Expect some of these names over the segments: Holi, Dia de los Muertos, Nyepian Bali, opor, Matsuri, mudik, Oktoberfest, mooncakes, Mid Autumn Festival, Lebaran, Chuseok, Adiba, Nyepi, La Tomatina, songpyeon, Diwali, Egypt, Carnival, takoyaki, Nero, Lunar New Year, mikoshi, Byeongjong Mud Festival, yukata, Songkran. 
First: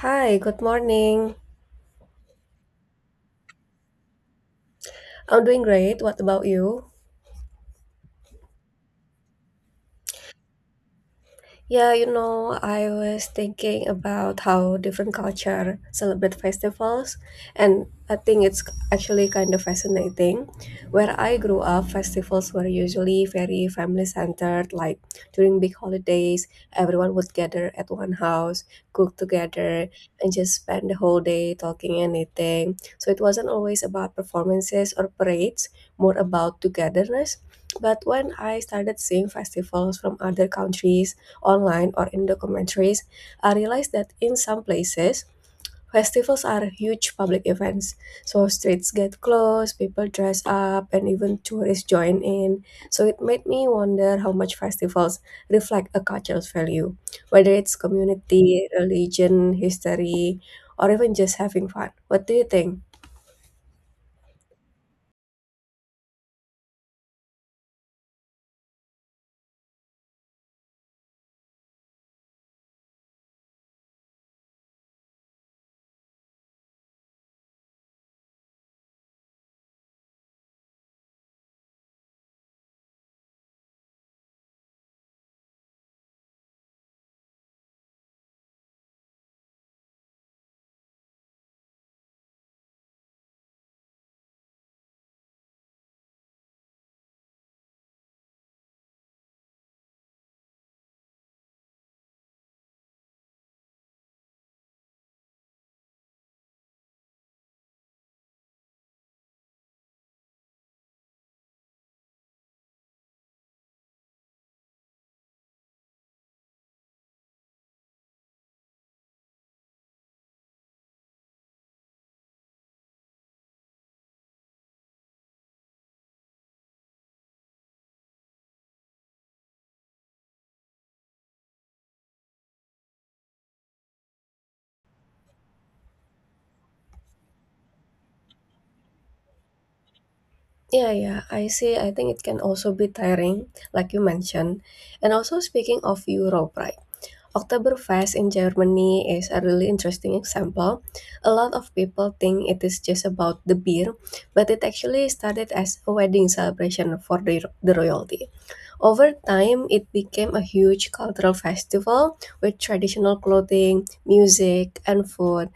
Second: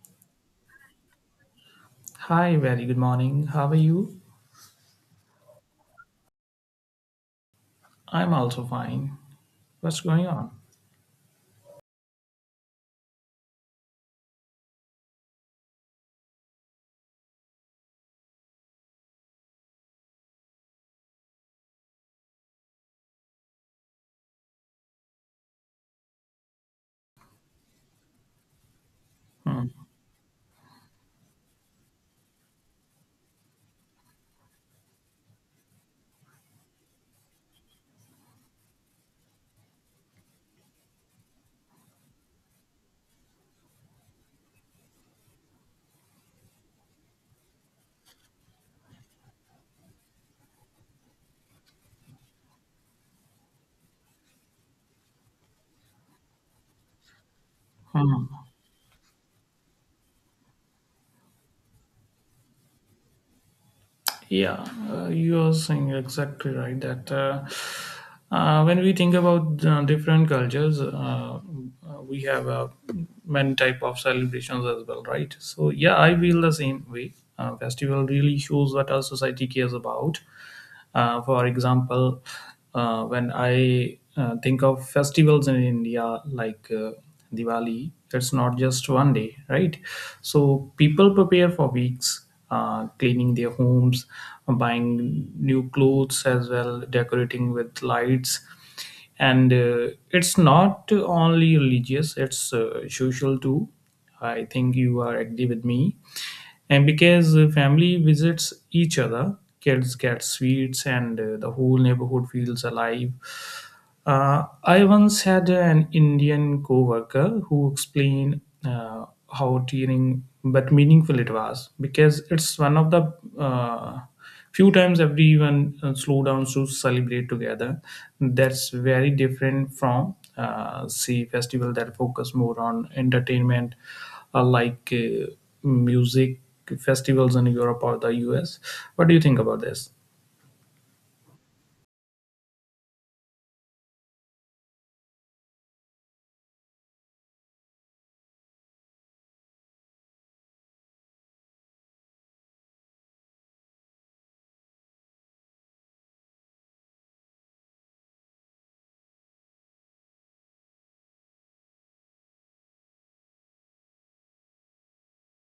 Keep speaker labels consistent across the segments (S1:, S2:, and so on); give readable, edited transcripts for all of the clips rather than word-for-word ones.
S1: Hi, good morning.
S2: Hi, very good morning. How are you?
S1: I'm doing great. What about you?
S2: I'm also fine. What's going on?
S1: I was thinking about how different culture celebrate festivals, and I think it's actually kind of fascinating. Where I grew up, festivals were usually very family-centered. Like during big holidays, everyone would gather at one house, cook
S2: Hmm.
S1: together, and just spend the whole day talking and eating. So it wasn't always about performances or parades, more about togetherness. But when I started seeing festivals from other countries, online or in documentaries, I realized that in some places, festivals are huge public events. So streets get closed, people dress up, and even tourists join in. So it made me wonder how much festivals reflect a culture's value, whether it's community, religion, history, or even just having fun. What do you think?
S2: Yeah, you are saying exactly right that when we think about different cultures, we have many type of celebrations as well, right? So yeah, I feel the same way. Festival really shows what our society cares about. For example, when I think of festivals in India like Diwali, it's not just one day, right? So people prepare for weeks, cleaning their homes, buying new clothes as well, decorating with lights, and it's not only religious, it's social too. I think you are agree with me, and because family visits each other, kids get sweets and the whole neighborhood feels alive. I once had an Indian coworker who explained uh, how tiring but meaningful it was, because it's one of the uh, few times everyone slow down to celebrate together. That's very different from say festival that focus more on entertainment, like music festivals in Europe or the US. What do you think about this?
S1: Yeah, yeah, I see. I think it can also be tiring, like you mentioned. And also, speaking of Europe, right? Oktoberfest in Germany is a really interesting example. A lot of people think it is just about the beer, but it actually started as a wedding celebration for the royalty. Over time, it became a huge cultural festival with traditional clothing, music, and food.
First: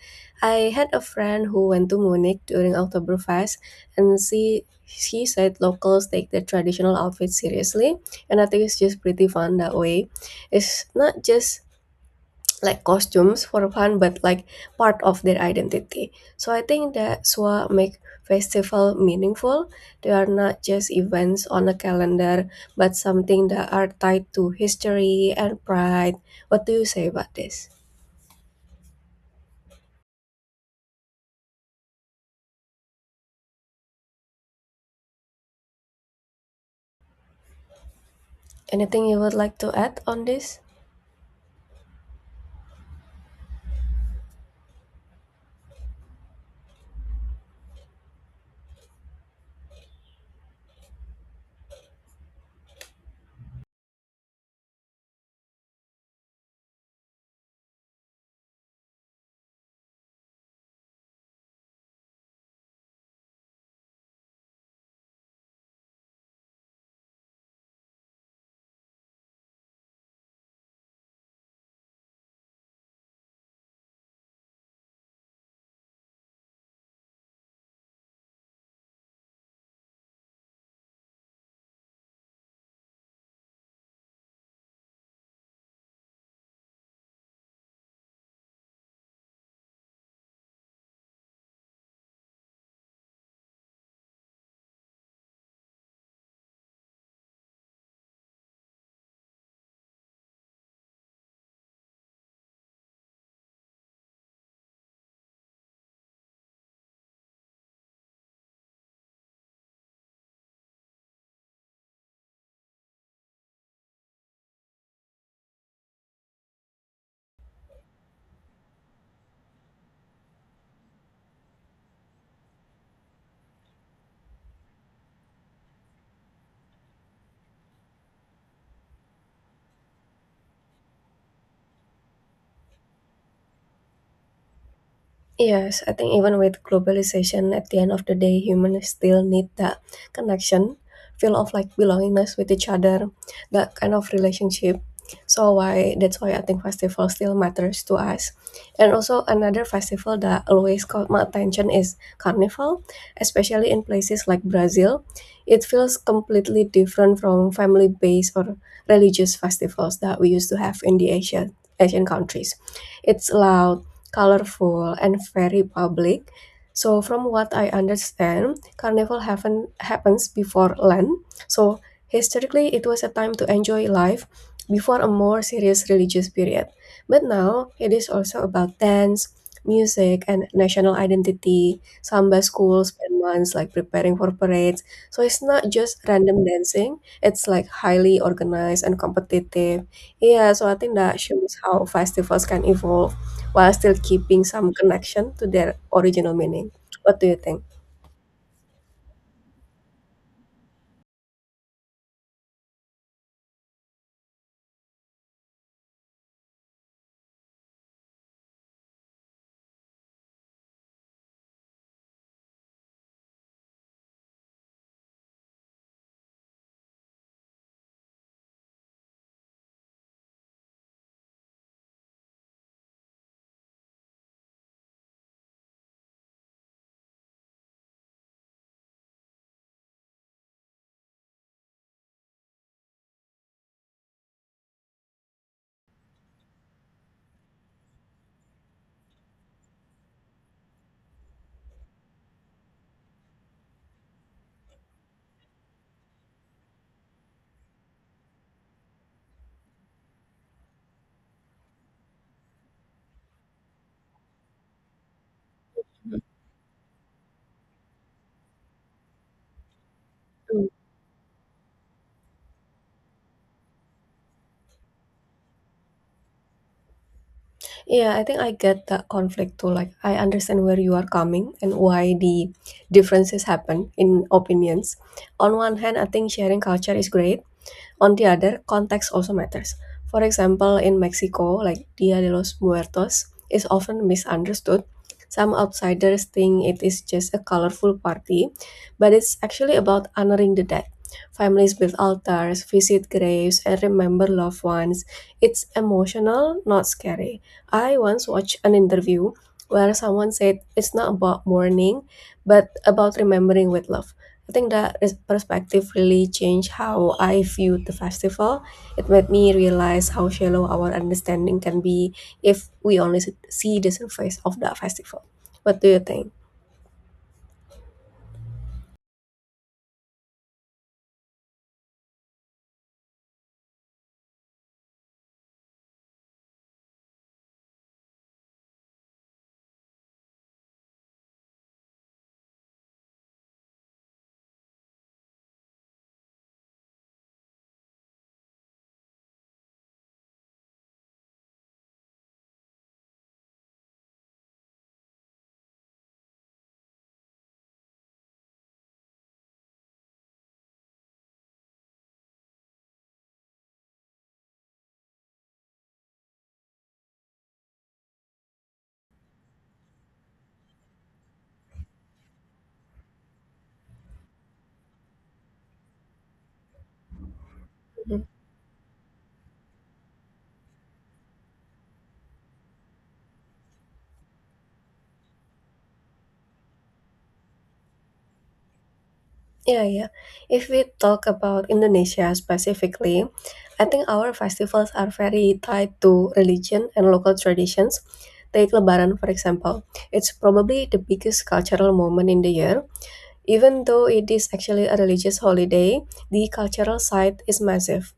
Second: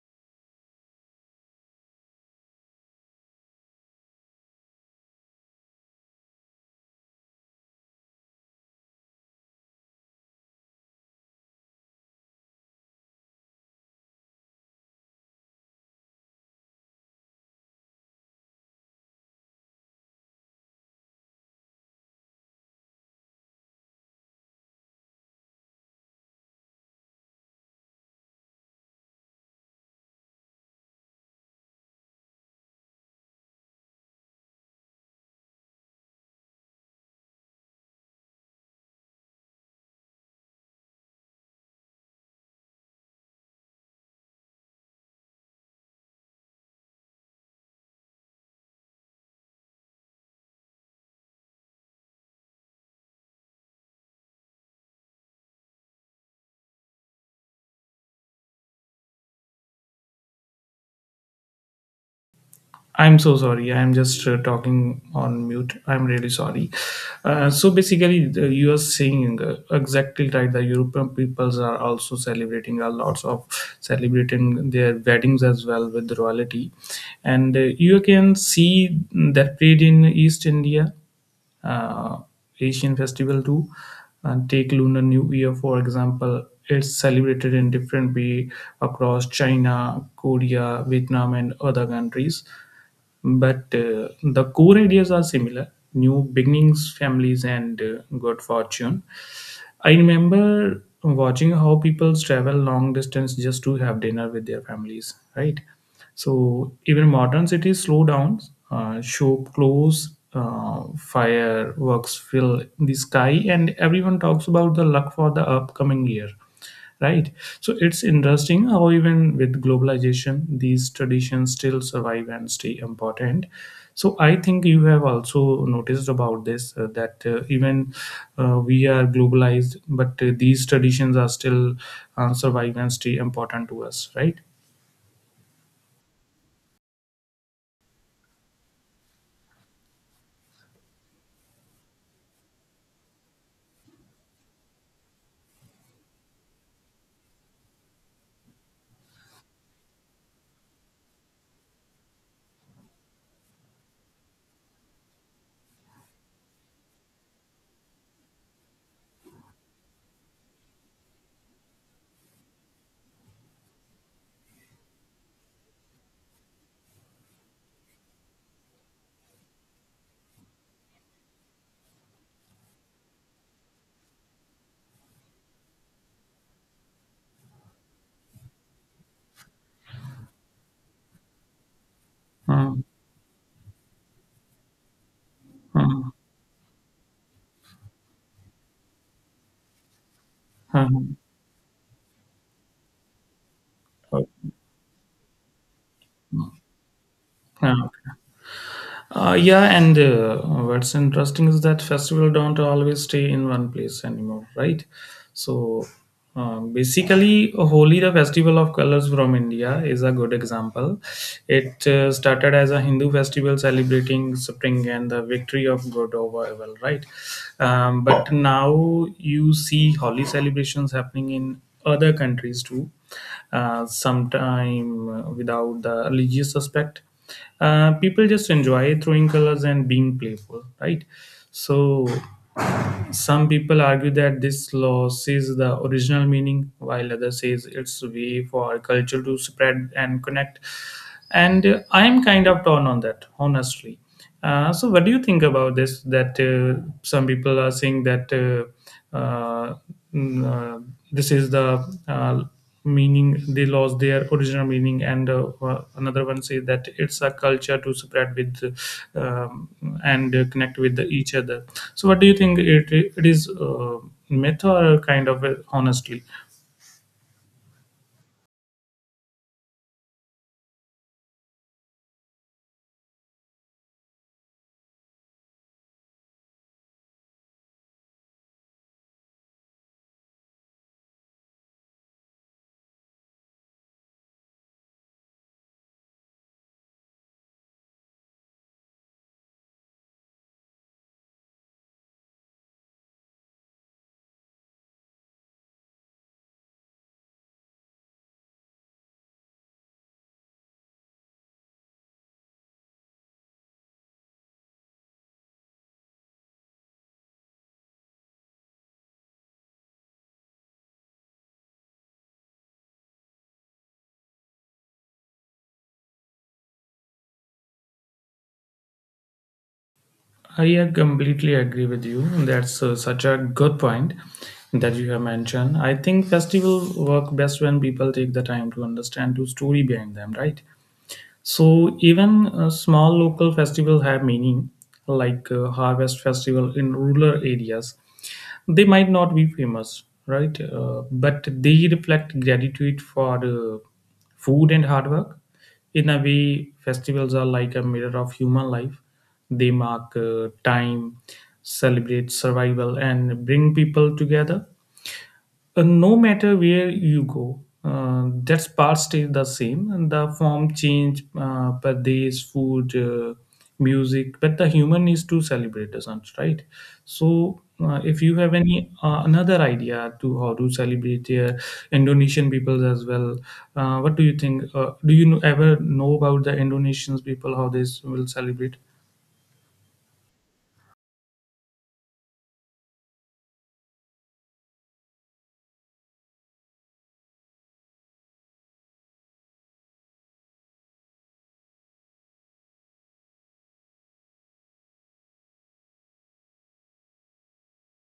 S1: I had a friend who went to Munich during Oktoberfest, and she said locals take their traditional outfits seriously, and I think it's just pretty fun that way. It's not just like costumes for fun, but like part of their identity. So I think that's what make festival meaningful. They are not just events on a calendar, but something that are tied to history and pride. What do you say about this? Anything you would like to add on this?
S2: I'm so sorry. I'm just talking on mute. I'm really sorry. So basically, you are saying exactly right. The European peoples are also celebrating a lots of celebrating their weddings as well with royalty, and you can see that played in East India uh, Asian festival too. And take Lunar New Year for example. It's celebrated in different way across China, Korea, Vietnam, and other countries. But the core ideas are similar: new beginnings, families, and good fortune. I remember watching how people travel long distance just to have dinner with their families, right? So even modern cities slow down, shop close, fireworks fill the sky, and everyone talks about the luck for the upcoming year, right? So it's interesting how even with globalization these traditions still survive and stay important. So I think you have also noticed about this, that even we are globalized but these traditions are still survive and stay important to us, right?
S1: Yes, I think even with globalization, at the end of the day, humans still need that connection, feel of like belongingness with each other, that kind of relationship. So why that's why I think festival still matters to us. And also another festival that always caught my attention is Carnival, especially in places like Brazil. It feels completely different from family-based or religious festivals that we used to have in the Asian countries. It's loud, colorful and very public. So from what I understand, carnival happens before Lent. So historically, it was a time to enjoy life before a more serious religious period. But now it is also about dance, music, and national identity. Samba
S2: Uh,
S1: schools spend months like preparing for parades. So it's not just
S2: uh,
S1: random dancing. It's like highly organized and competitive. Yeah, so I
S2: uh,
S1: think that shows how festivals can evolve while still
S2: uh,
S1: keeping some connection to their original meaning. What do you think?
S2: uh. Yeah, and what's interesting is that festival don't always stay in one place anymore, right? So basically, Holi, the festival of colors from India, is a good example. It started as a Hindu festival celebrating spring and the victory of good over evil, right? But now you see Holi celebrations happening in other countries too, sometime without the religious aspect. People just enjoy throwing colors and being playful, right? So some people argue that this law is the original meaning, while others says it's a way for culture to spread and connect. And I'm kind of torn on that, honestly. So what do you think about this? That some people are saying that. Uh, mm, uh, this is the meaning, they lost their original meaning, and another one says that it's a culture to spread with, um, and
S1: Mhm.
S2: connect with each other. So what do you think, it is, myth or kind of, honestly?
S1: Yeah, I think I get that conflict too. Like, I understand where you are coming and why the differences happen in opinions. On one hand, I think sharing culture is great. On the other, context also matters. For example, in Mexico, like Dia de los Muertos is often misunderstood. Some outsiders think it is just a colorful party, but it's actually about honoring the dead. Families build altars, visit graves, and remember loved ones. It's emotional, not scary. I once watched an interview where someone said it's not about mourning, but about remembering with love. I think that is- Perspective really changed how I viewed the festival. It made me realize how shallow our understanding can be if we only see the surface of that festival. What do you think?
S2: I completely agree with you. That's such a good point that you have mentioned. I think festival work best when people take the time to understand the story behind them, right? So even small local festivals have meaning, like harvest festival in rural areas. They might not be famous, right? But they reflect gratitude for food and hard work. In a way, festivals are like a mirror of human life. They mark time, celebrate survival, and bring people together. No matter where you go, that part stays the same, and the form change per days, food, music, but the human is to celebrate, doesn't right? So, if you have any another idea to how to celebrate here, Indonesian people as well, what do you think? Do you know, ever know about the Indonesians people how they will celebrate?
S1: Yeah, yeah. If we talk about Indonesia specifically, I think our festivals are very tied to religion and local traditions. Take Lebaran, for example. It's probably the biggest cultural moment in the year. Even though it is actually a religious holiday, the cultural side is massive,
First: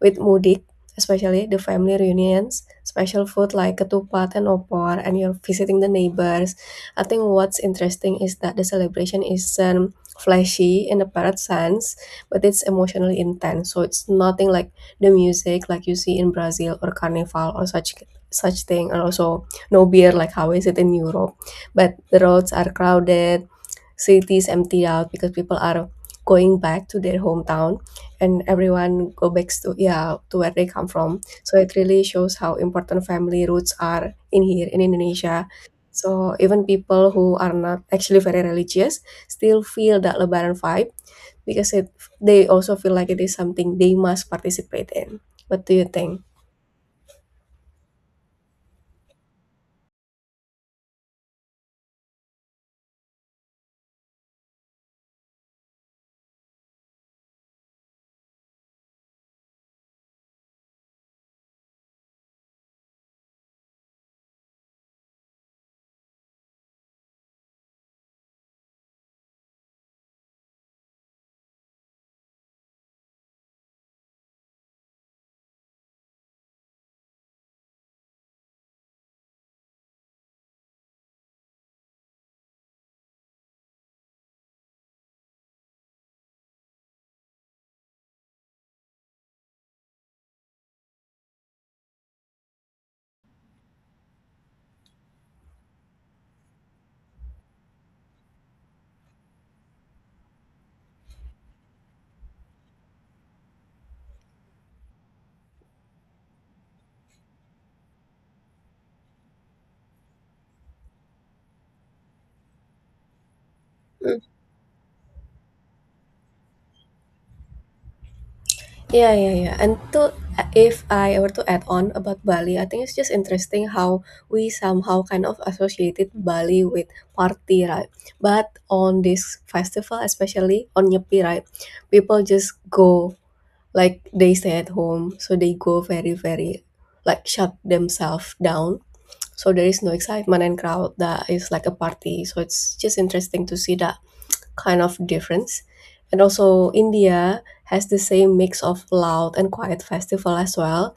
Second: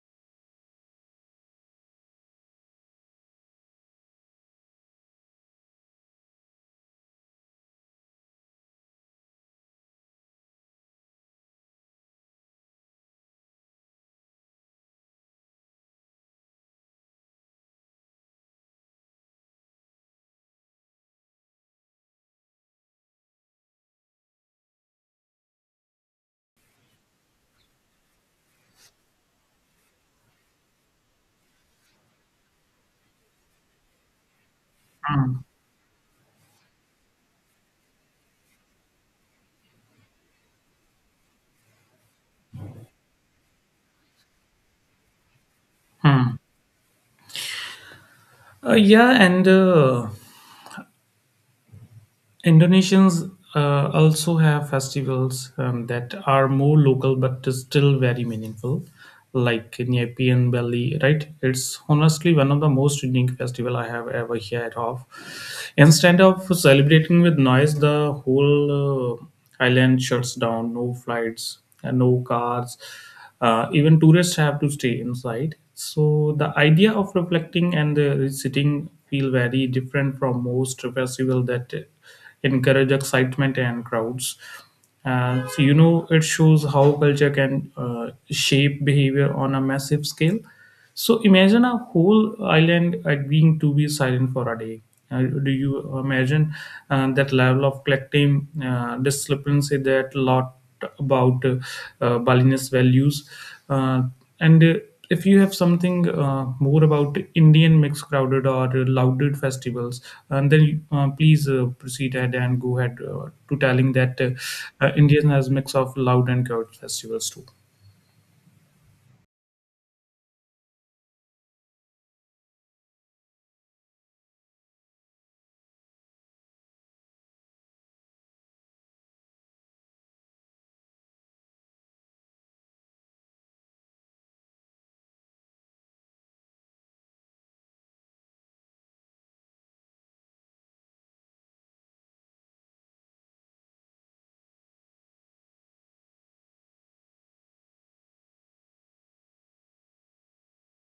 S1: with mudik, especially the family reunions, special food like ketupat and opor, and you're visiting the neighbors. I think what's interesting is that the celebration isn't flashy in the parrot sense, but it's emotionally intense. So it's nothing like the music like you see in Brazil or Carnival or such thing, and also no beer like how is it in Europe. But the roads are crowded, cities emptied out because people are going back to their hometown, and everyone go back to, yeah, to where they come from. So it really shows how important family roots are in here in Indonesia. So even people who are not actually very religious still feel that Lebaran vibe because they also feel like it is something they must participate in. What do you think?
S2: Hmm. Yeah, and Indonesians also have festivals that are more local but is still very meaningful, like Nyepian Bali, right? It's honestly one of the most unique festival I have ever heard of. Instead of celebrating with noise, the whole island shuts down. No flights, and no cars. Even tourists have to stay inside. So the idea of reflecting and sitting feel very different from most festival that encourage excitement and crowds. So you know, it shows how culture can shape behavior on a massive scale. So imagine a whole island agreeing to be silent for a day. Do you imagine that level of collective discrepancy that lot about, Balinese values. Uh, and if you have something more about Indian mixed crowded or festivals, and then please proceed ahead and go ahead to telling that, Indian has mix of loud and crowded festivals too.
S1: Yeah, yeah, yeah. And to if I were to add on about Bali, I think it's just interesting how we somehow kind of associated Bali with party, right? But on this festival, especially on Nyepi, right, people just go, like they stay at home, so they go very, very like shut themselves down. So there is no excitement and crowd that is like a party. So it's just interesting to see that kind of difference. And also, India has the same mix of loud and quiet festival as well.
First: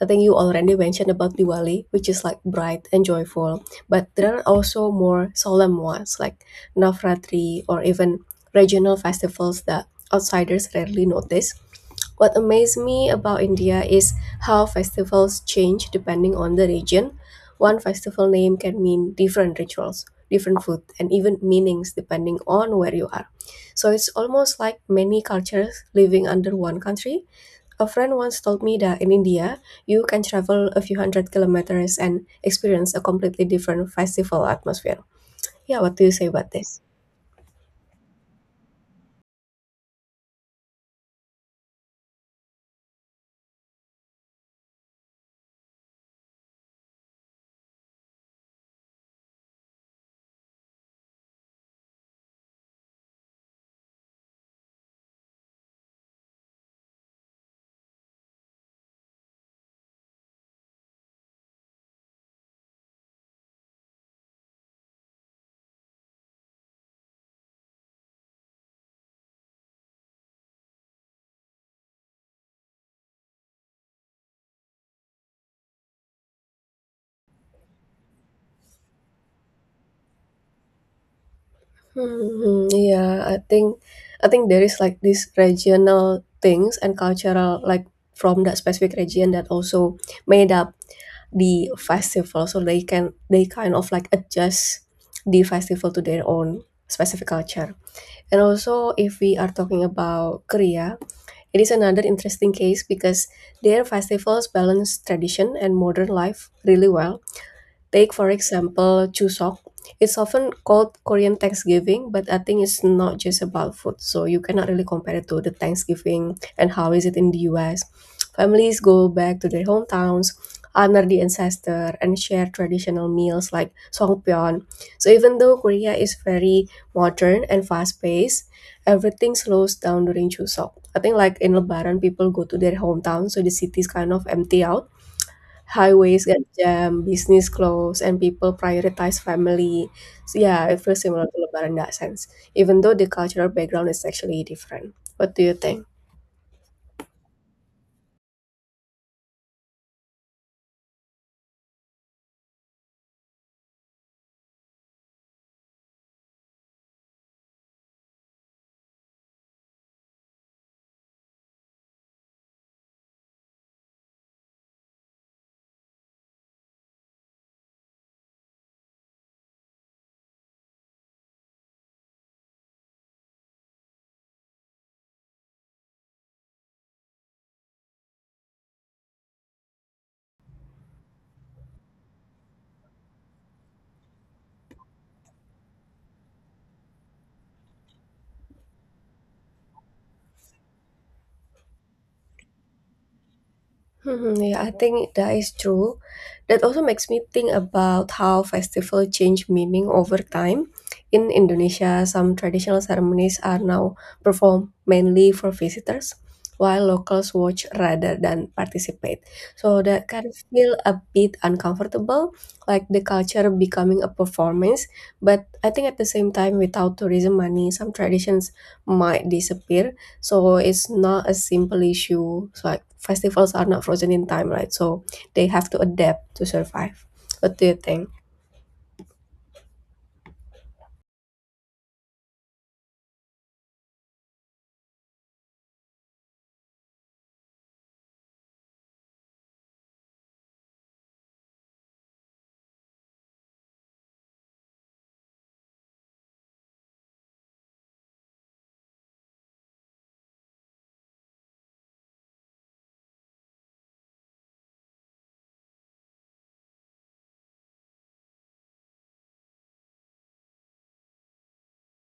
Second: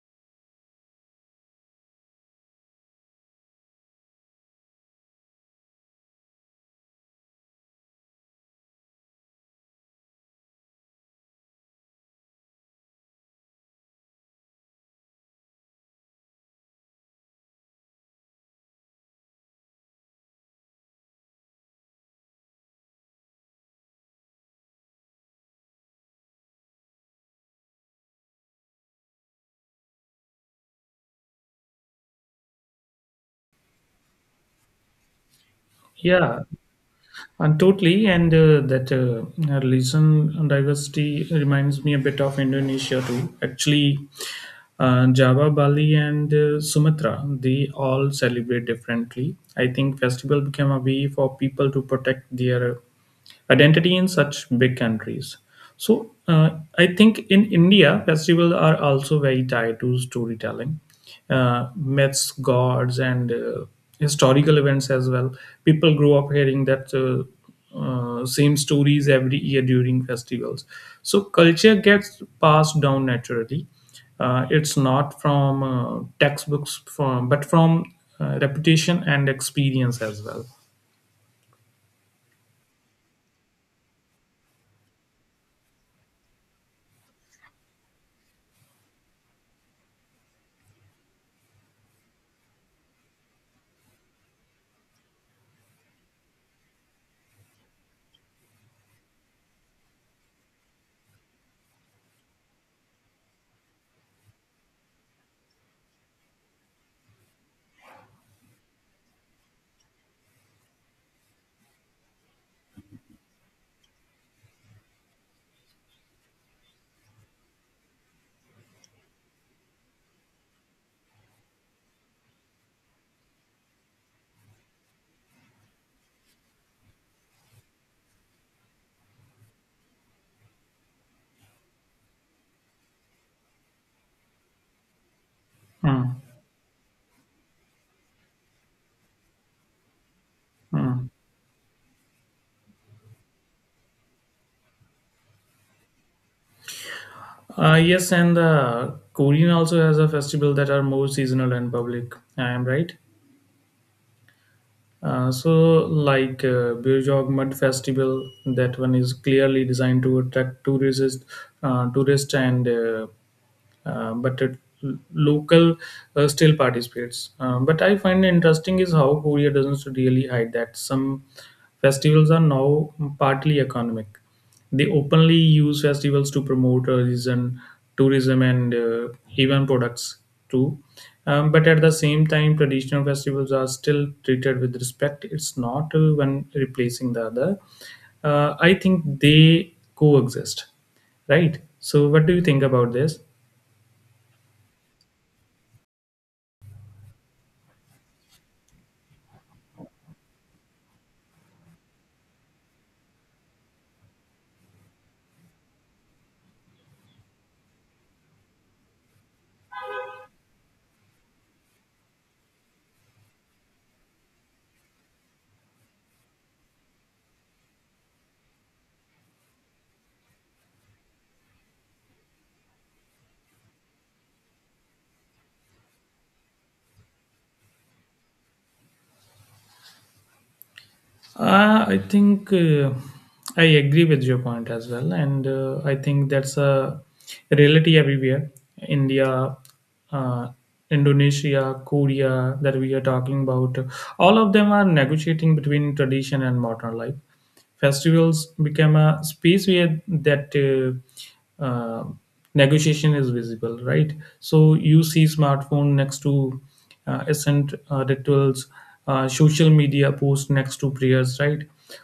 S1: I think you already mentioned about Diwali, which is like bright and joyful, but there are also more solemn ones like Navratri or even regional festivals that outsiders rarely notice. What amazed me about India is how festivals change depending on the region. One festival name can mean different rituals, different food, and even meanings depending on where you are. So it's almost like many cultures living under one country. A friend once told me that in India, you can travel a few hundred kilometers and experience a completely different festival atmosphere. Yeah, what do you say
S2: Yeah,
S1: about this?
S2: and totally, and that religion diversity reminds me a bit of Indonesia too. Actually, Java, Bali, and Sumatra, they all celebrate differently. I think festival became a way for people to protect their identity in such big countries. So I think in India, festivals are also very tied to storytelling, myths, gods, and historical events as well. People grow up hearing that, same stories every year during festivals. So culture gets passed down naturally. It's not from textbooks, from but from reputation and experience as well.
S1: Mhm, yeah, I think there is like these regional things and cultural like from that specific region that also made up the festival, so they kind of like adjust the festival to their own specific culture. And also, if we are talking about Korea, it is another interesting case because their festivals balance tradition and modern life really well. Take, for example, Chuseok. It's often called Korean Thanksgiving, but I think it's not just about food. So you cannot really compare it to the Thanksgiving and how is it in the US. Families go back to their hometowns, honor the ancestor, and share traditional meals like songpyeon. So even though Korea is very modern and fast-paced, everything slows down during Chuseok. I think like in Lebaran, people go to their hometown, so the city is kind of empty out,
S2: Hmm.
S1: highways get jammed, business close, and people prioritize family. So yeah, it feels
S2: Hmm.
S1: similar to Lebaran in that sense, even though the cultural background is actually different. What do you think?
S2: Yes, and the Korean also has a festival that are more seasonal and public. I am right. So like Byeongjong Mud Festival, that one is clearly designed to attract tourists, tourists and, but local still participates. But I find interesting is how Korea doesn't really hide that some festivals are now partly economic. They openly use festivals to promote tourism, tourism and even products too. But at the same time, traditional festivals are still treated with respect. It's not one replacing the other. I think they coexist, right? So, what do you think about this?
S1: Hmm, yeah, I think that is true. That also makes me think about how festival change meaning over time. In Indonesia, some traditional ceremonies are now performed mainly for visitors, while locals watch rather than participate. So that can feel a bit uncomfortable, like the culture becoming a performance. But I think at the same time, without tourism money, some traditions might disappear. So it's not a simple issue. So like festivals are not frozen in time, right? So they have to adapt to survive. What do you think?
S2: I think, I agree with your point as well, and I think that's a reality everywhere. India, uh, Indonesia, Korea, that we are talking about, all of them are negotiating between tradition and modern life. Festivals become a space where that, negotiation is visible, right? So you see smartphone next to ascent rituals, social media post next to prayers, right?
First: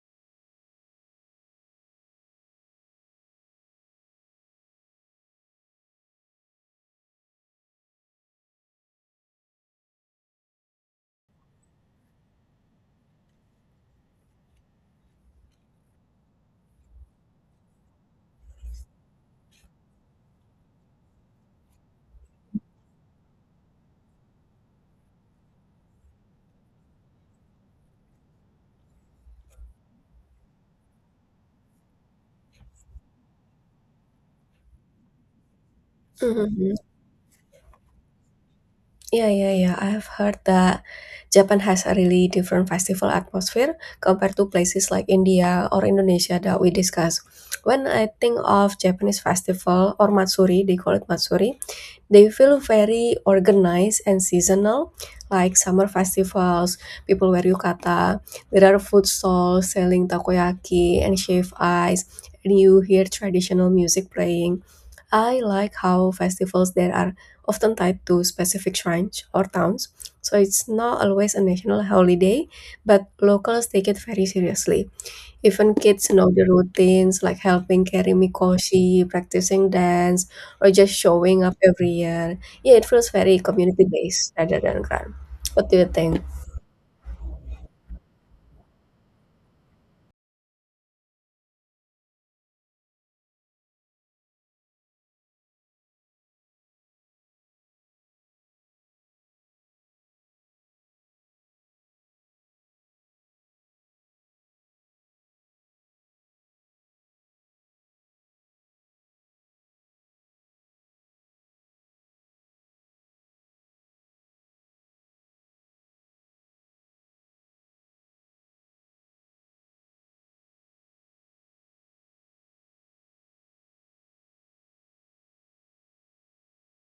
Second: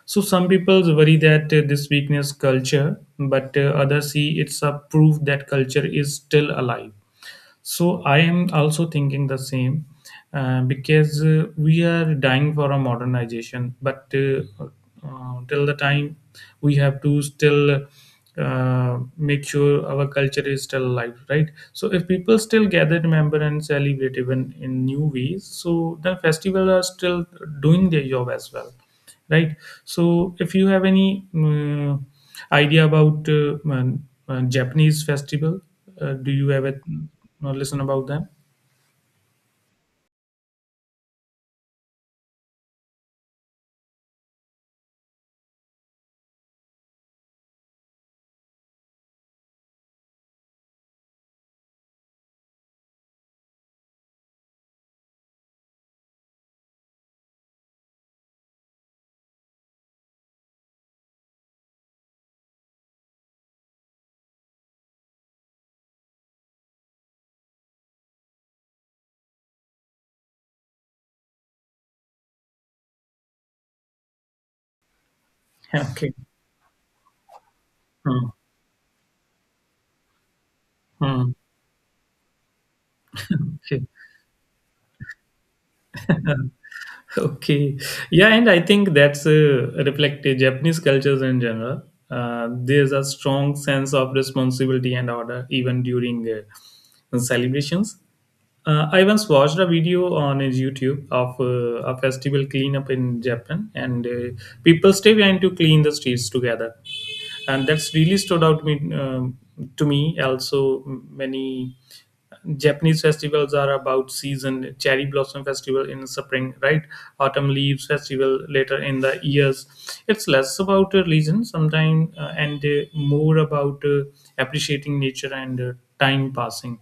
S2: So some people worry that this weakness culture, but others see it's a proof that culture is still alive. So I am also thinking the same, because we are dying for a modernization, but, till the time we have to still make sure our culture is still alive, right? So if people still gather, remember, and celebrate even in new ways, so the festivals are still doing their job as well, right? So if you have any idea about, Japanese festival, do you
S1: Hmm.
S2: ever listen about them?
S1: Yeah, yeah, yeah. I have heard that Japan has a really different festival atmosphere compared to places like India or Indonesia that we discuss. When I think of Japanese festival or Matsuri, they call it Matsuri. They feel very organized and seasonal, like summer festivals, people wear yukata. There are food stalls selling takoyaki and shaved ice, and you hear traditional music playing. I like how festivals there are often tied to specific shrines or towns, so it's not always a national holiday, but locals take it very seriously. Even kids
S2: Okay.
S1: know the routines, like helping carry
S2: Hmm.
S1: mikoshi, practicing dance, or just
S2: Hmm.
S1: showing up every year. Yeah, it feels very
S2: Okay.
S1: community based rather than grand. What do you think?
S2: Okay. Yeah, and I think that's reflective Japanese cultures in general. There's a strong sense of responsibility and order even during celebrations. I once watched a video on his YouTube of a festival cleanup in Japan, and people stay behind to clean the streets together, and that's really stood out me, to me. Also, many Japanese festivals are about season. Cherry blossom festival in spring, right? Autumn leaves festival later in the years. It's less about a religion sometimes, and more about appreciating nature and time passing.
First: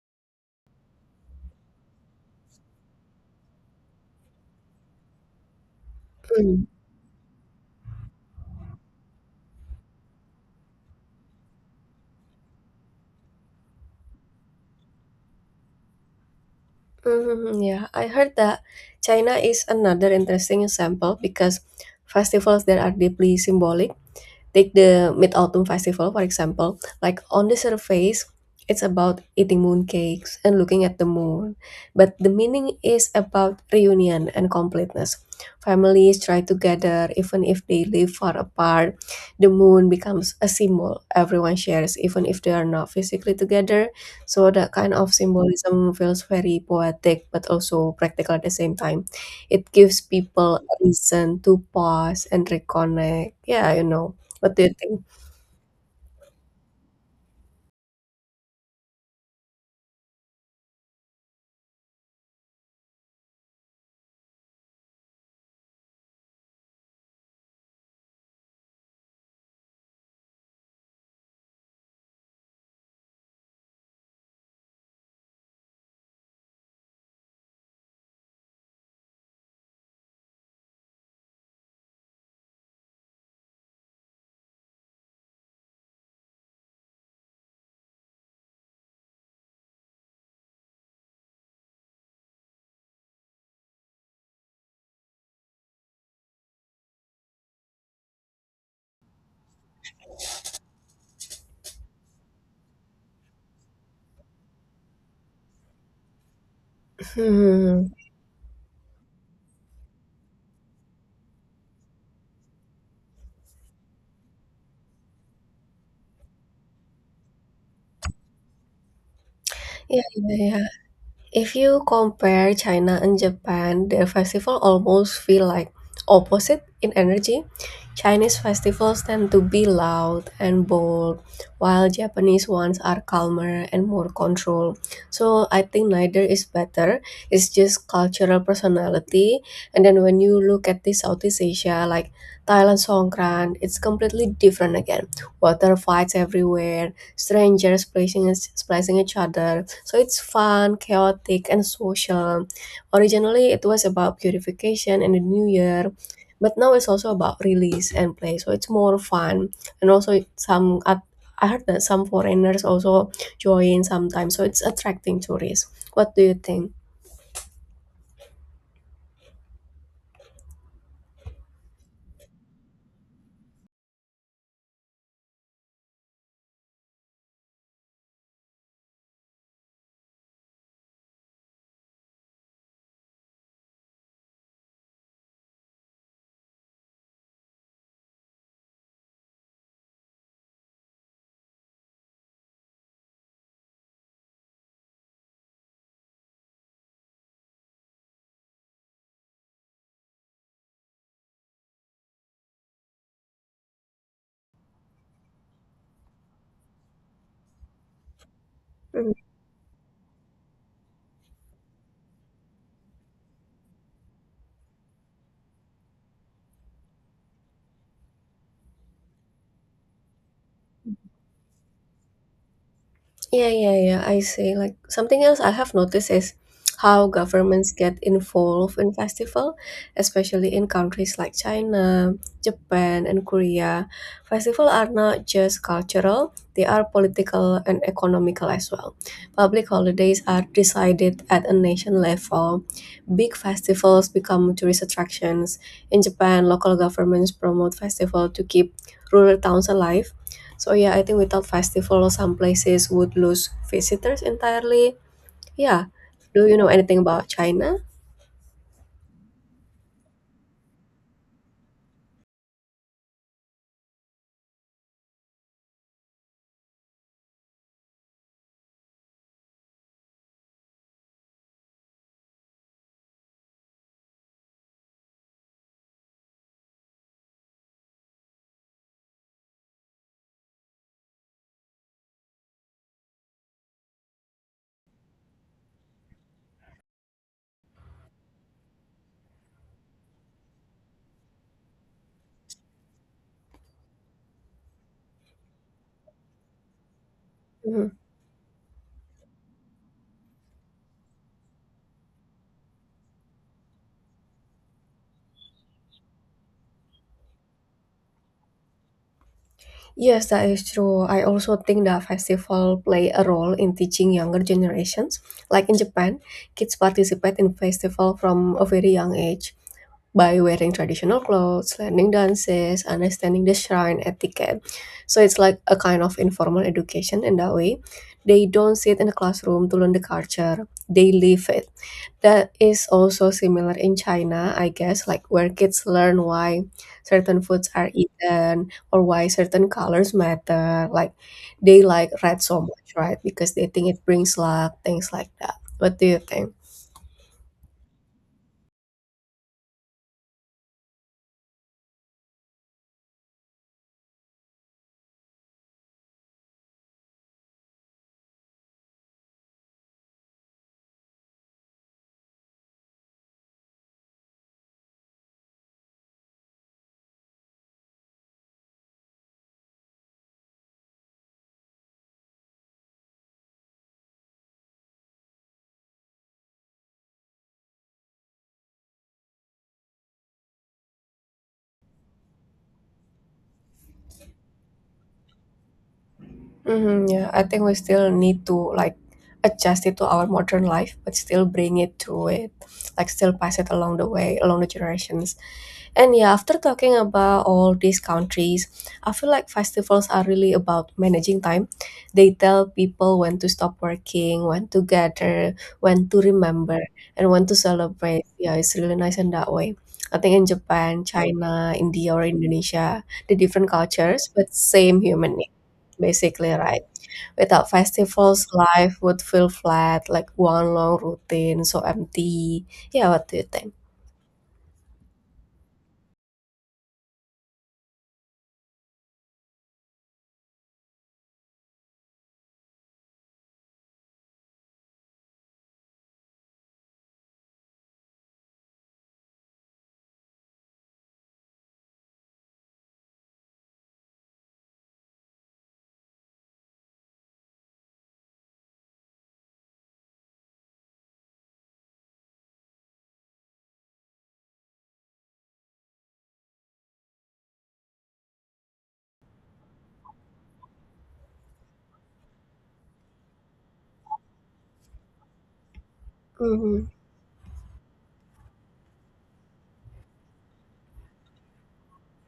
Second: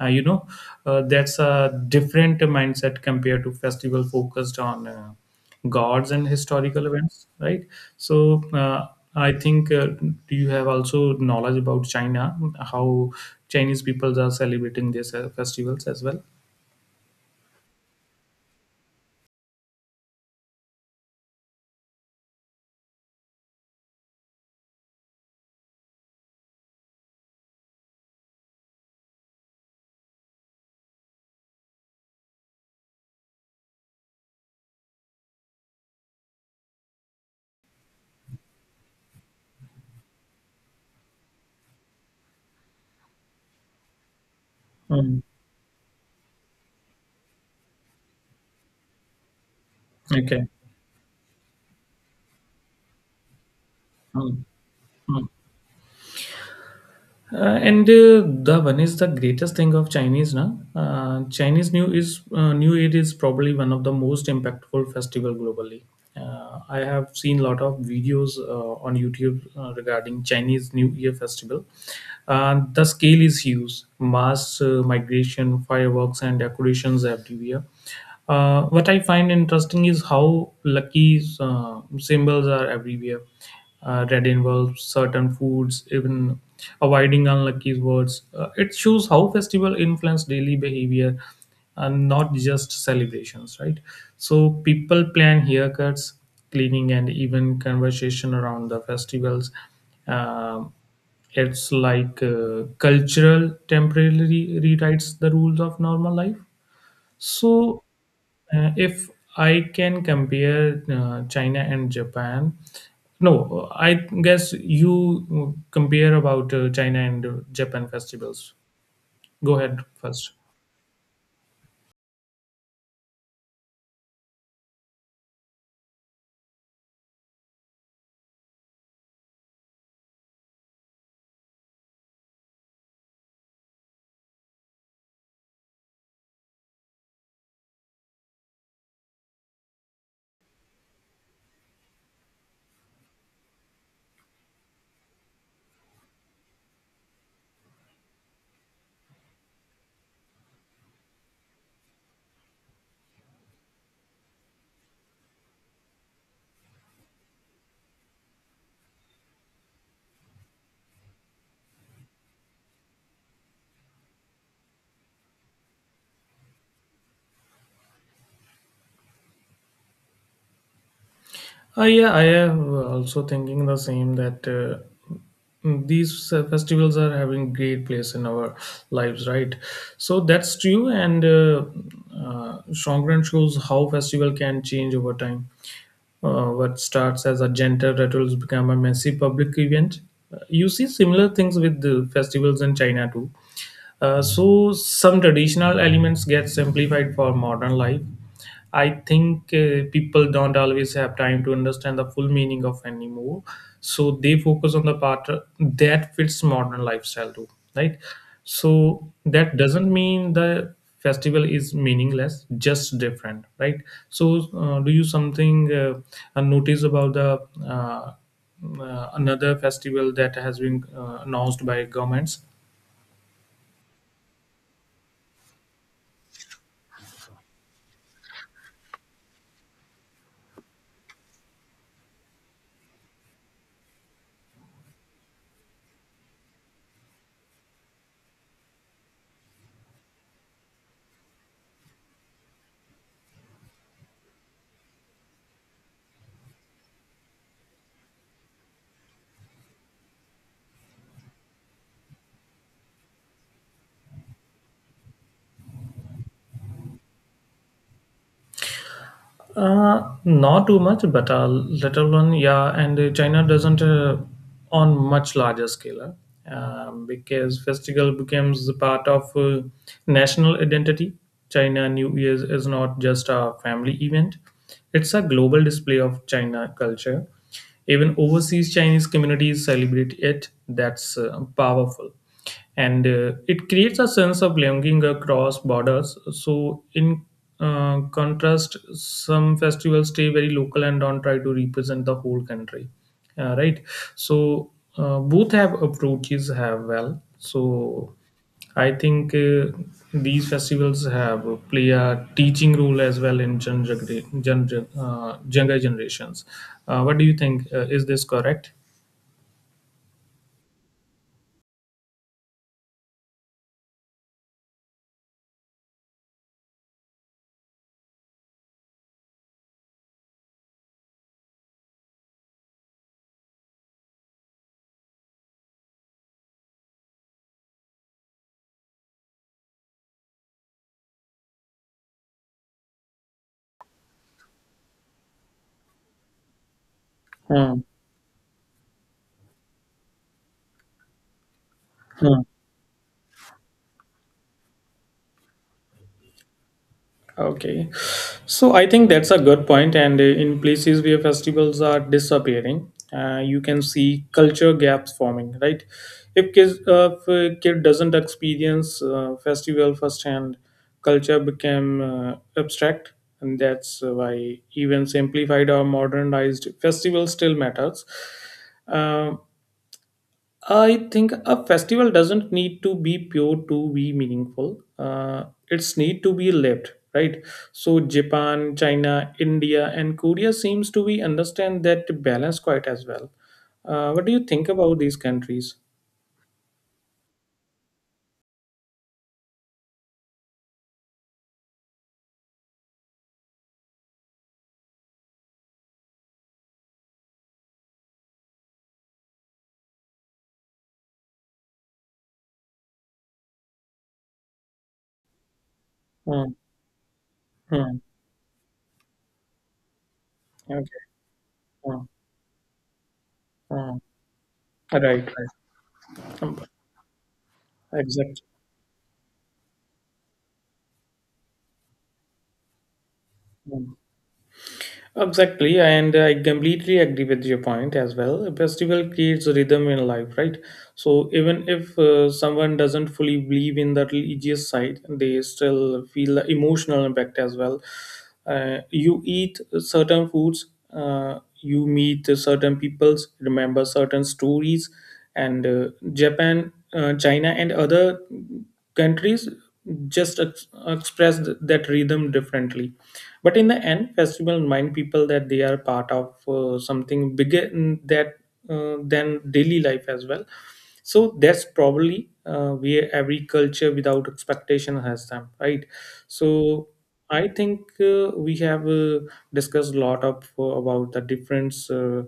S2: uh, you know that's a different mindset compared to festival focused on gods and
S1: Mm.
S2: historical events, right? So uh, I think, do you have also knowledge about China, how Chinese people are celebrating their festivals as well?
S1: Hmm, yeah, I heard that China is another interesting example because festivals there are deeply symbolic. Take the Mid Autumn Festival, for example. Like on the surface, it's about eating mooncakes and looking at the moon, but the meaning is about reunion and completeness. Families try to gather even if they live far apart. The moon becomes a symbol everyone shares, even if they are not physically together. So that kind of
S2: Mm,
S1: symbolism feels very poetic but also practical at the same time. It gives
S2: okay.
S1: people a reason to pause and reconnect. Yeah. What do you think?
S2: Mm. And the one is the greatest thing of Chinese now. Chinese New Year is probably one of the most impactful festival globally. I have seen a lot of videos on YouTube regarding Chinese New Year festival. The scale is huge: mass migration, fireworks, and decorations everywhere. What I find interesting is how lucky symbols are everywhere. Red involves certain foods, even avoiding unlucky words. It shows how festival influence daily behavior and not just celebrations, right? So people plan haircuts, cleaning, and even conversation around the festivals. Um, it's like cultural temporarily rewrites the rules of normal life so,
S1: Hmm.
S2: if I can compare China and Japan, no, I guess you compare about China and Japan festivals. Go ahead
S1: Yeah,
S2: first.
S1: yeah, yeah. If you compare China and Japan, their festival almost feel like opposite in energy. Chinese festivals tend to be loud and bold, while Japanese ones are calmer and more controlled. So I think neither is better. It's just cultural personality. And then when you look at the Southeast Asia, like Thailand Songkran, it's completely different again. Water fights everywhere, strangers splicing each other. So it's fun, chaotic, and social. Originally, it was about purification and the new year, but now it's also about release and play. So it's more fun, and also some. I heard that some foreigners also join sometimes, so it's attracting tourists. What do you think?
S2: Yeah, I am also thinking the same that these festivals are having great place in our lives, right? So that's true, and Shongren shows how festival can change over time. What starts as a gentle ritual has become a massive public event. You see similar things with the festivals in China too. So some traditional elements get simplified for modern life. I think people don't always have time to understand the full meaning of anymore, so they focus on the part that fits modern lifestyle too, right? So that doesn't mean the festival is meaningless, just different, right? So do you something notice about the uh, another festival that has been announced by governments?
S1: Yeah, yeah, yeah. I see. Like something else I have noticed is how governments get involved in festival, especially in countries like China, Japan, and Korea. Festival are not just cultural; they are political and economical as well. Public holidays are decided at a nation level. Big festivals become tourist attractions. In Japan, local governments promote festival to keep rural towns alive. So yeah, I think without festival, some places would lose visitors entirely. Yeah. Do you know anything about China?
S2: Not too much, but a little one, yeah. And China doesn't on much larger scale because festival becomes a part of national identity. China New Year's is not just a family event; it's a global display of China culture. Even overseas Chinese communities celebrate it. That's powerful, and it creates a sense of belonging across borders. So in contrast, some festivals stay very local and don't try to represent the whole country, right. So both have approaches have well. So
S1: Mhm.
S2: I think these festivals have play a teaching role as well in younger younger generations. What do you think, is this correct?
S1: Yes, that is true. I also think that festival play a role in teaching younger generations. Like in Japan, kids participate in festival from a very young age by wearing traditional clothes, learning dances, understanding the shrine etiquette. So it's like a kind of informal education in that way. They don't sit in a classroom to learn the culture. They live it. That is also similar in China, I guess, like where kids learn why certain foods
S2: Hmm.
S1: are eaten or why certain colors matter. Like they like red so much, right? Because they think it brings luck, things like that. What do you think?
S2: Okay, so I think that's a good point, and in places where festivals are disappearing, you can see culture gaps forming. Right, if kids, if a kid doesn't experience festival firsthand, culture became abstract, and that's why even simplified or modernized festival still matters. Um I think a festival doesn't need to be pure to be meaningful. It's need to be lived, right? So Japan, China, India, and Korea seems to be understand that balance quite as well. What do you think about these countries?
S1: Mm-hmm, yeah, I think we still need to like adjust it to our modern life, but still bring it to it, like still pass it along the way, along the generations. And yeah, after talking about all these countries, I feel like festivals are really about managing time. They tell people when to stop working, when to gather, when to
S2: Hmm,
S1: remember, and when to
S2: hmm,
S1: celebrate. Yeah, it's really nice in that way. I think in
S2: okay,
S1: Japan, China,
S2: hmm,
S1: India, or Indonesia, the different
S2: hmm.
S1: cultures, but same
S2: Right,
S1: human
S2: right.
S1: basically,
S2: Um,
S1: right? Without
S2: exactly.
S1: festivals, life would feel flat, like one long routine, so empty. Yeah, what do you think?
S2: Hmm. Exactly, and I completely agree with your point as well. A festival creates a rhythm in life, right? So even if someone doesn't fully believe in the religious side, they still feel the emotional impact as well. You eat certain foods, you meet certain peoples, remember certain stories, and Japan, China, and other countries just express that rhythm differently, but in the end festival remind people that they are part of something bigger in that, than daily life as well. So that's probably where every culture without expectation has them, right?
S1: Mm-hmm.
S2: So I think we have discussed a lot of about the different uh,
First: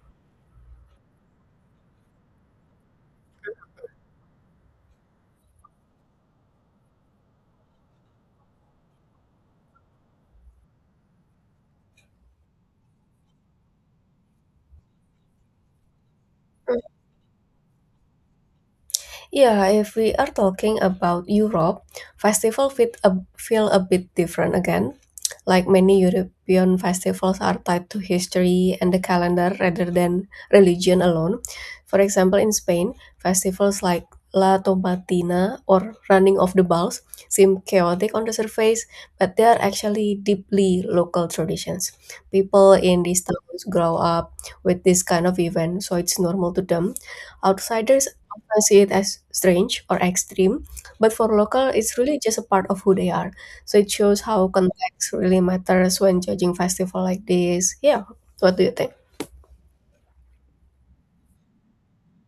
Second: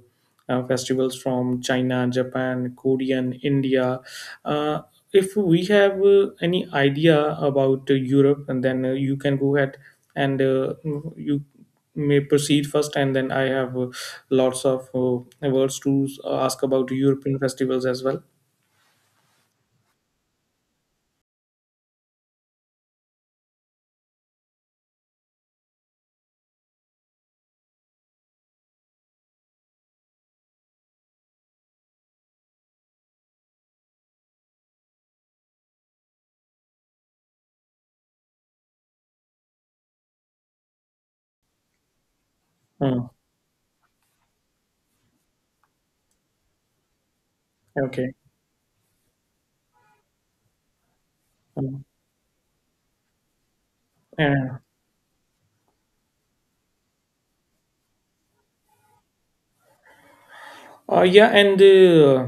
S2: uh, festivals from China, Japan, Korean, India. uh, if we have any idea about Europe, and then you can go ahead, and you may proceed first, and then I have lots of words to ask about European festivals as well.
S1: Yeah, if we are talking about Europe, feel a bit different again. Like many European festivals are tied to history and the calendar rather than religion alone. For example, in Spain, festivals like La Tomatina or Running of the Bulls seem chaotic on the surface, but they are actually deeply local traditions. People in
S2: Hmm,
S1: these towns grow up with this kind of event, so it's normal to them. Outsiders
S2: okay,
S1: I see it as strange or extreme, but for local,
S2: hmm,
S1: it's really just a part of who they are. So it shows how
S2: yeah.
S1: context really matters when judging festival like this. Yeah, what do you think?
S2: Yeah, and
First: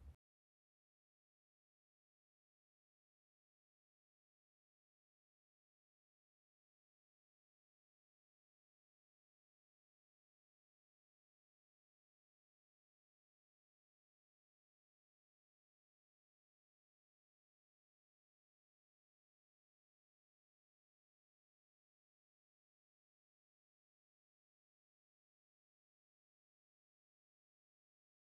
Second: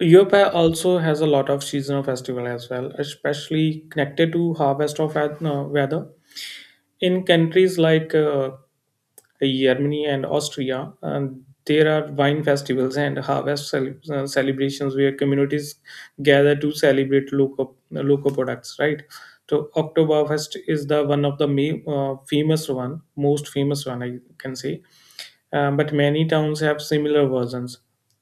S2: Europe also has a lot of seasonal festival as well, especially connected to harvest of weather. In countries like Germany and Austria. And there are wine festivals and celebrations where communities gather to celebrate local local products. Right. So Oktoberfest is the one of the famous one, most famous one I can say, but many towns have similar versions.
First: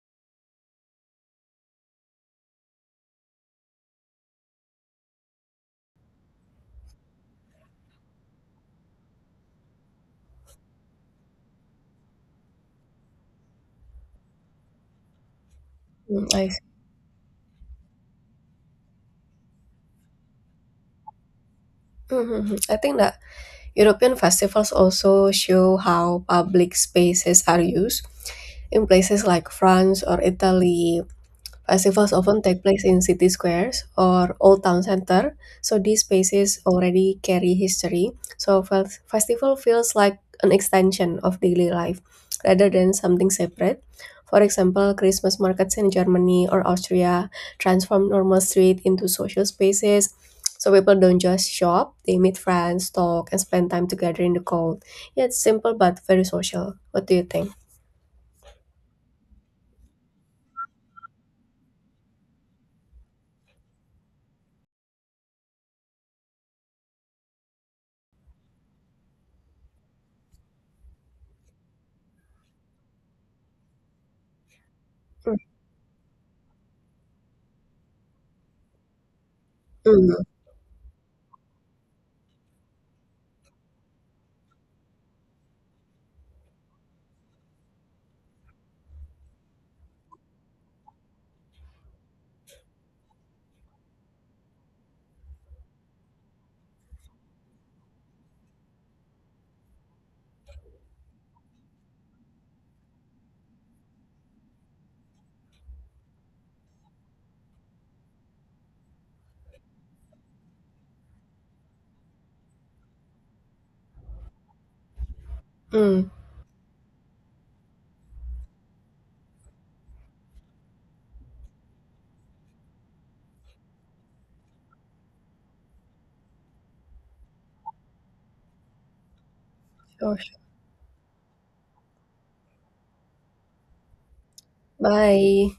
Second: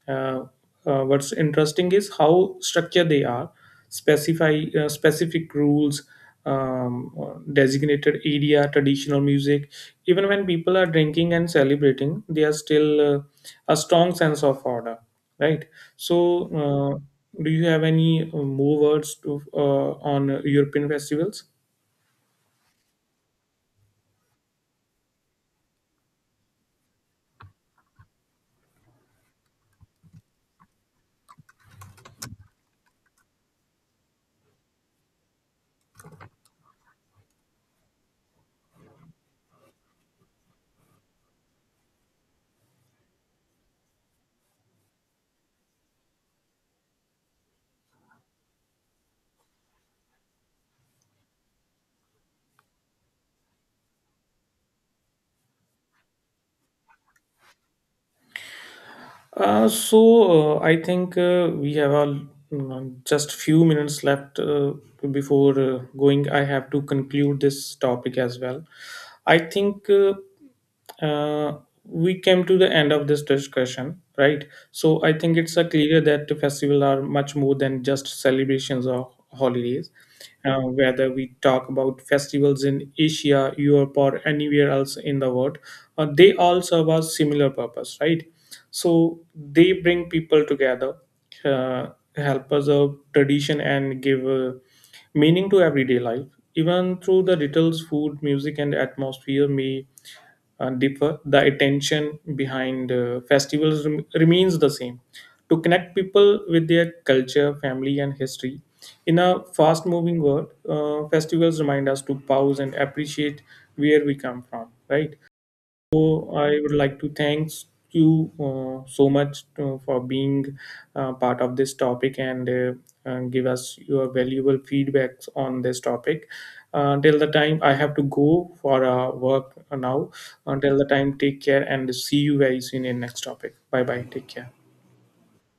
S2: Uh, what's interesting is how structured they are. Specify specific rules, designated area, traditional music. Even when people are drinking and celebrating, there are still a strong sense of order, right? So,
S1: Mm, I see.
S2: do you have any more words to, on European festivals?
S1: Mhm. I think that European festivals also show how public spaces are used in places like France or Italy. Festivals often take place in city squares or old town center, so these spaces already carry history. So festival feels like an extension of daily life rather than something separate. For example, Christmas markets in Germany or Austria transform normal street into social spaces. So people don't just shop, they meet friends, talk, and spend time together in the cold. Yeah, it's simple but very social. What do you think?
S2: So I think we have a, just few minutes left before going. I have to conclude this topic as well. I think uh, we came to the end of this discussion, right? So I
S1: Mm,
S2: think it's clear that the festival are much more than just celebrations or holidays.
S1: mm,
S2: Whether we talk about festivals in Asia, Europe, or anywhere else in the world, they all serve a similar purpose, right? So they bring people together, uh, help us of tradition, and give meaning to everyday life. Even through the rituals, food, music, and atmosphere may differ, the attention behind festivals remains the same to connect people with their culture, family, and history. In a fast moving world, festivals remind us to pause and appreciate where we come from, right?
S1: mm.
S2: So I would like to thank you so much for being part of this topic, and give us your valuable feedbacks on this topic. Till the time I have to go for work now.
S1: Sure.
S2: Until the time, take care and see you very soon in the next topic. Bye bye. Take care.
S1: Bye.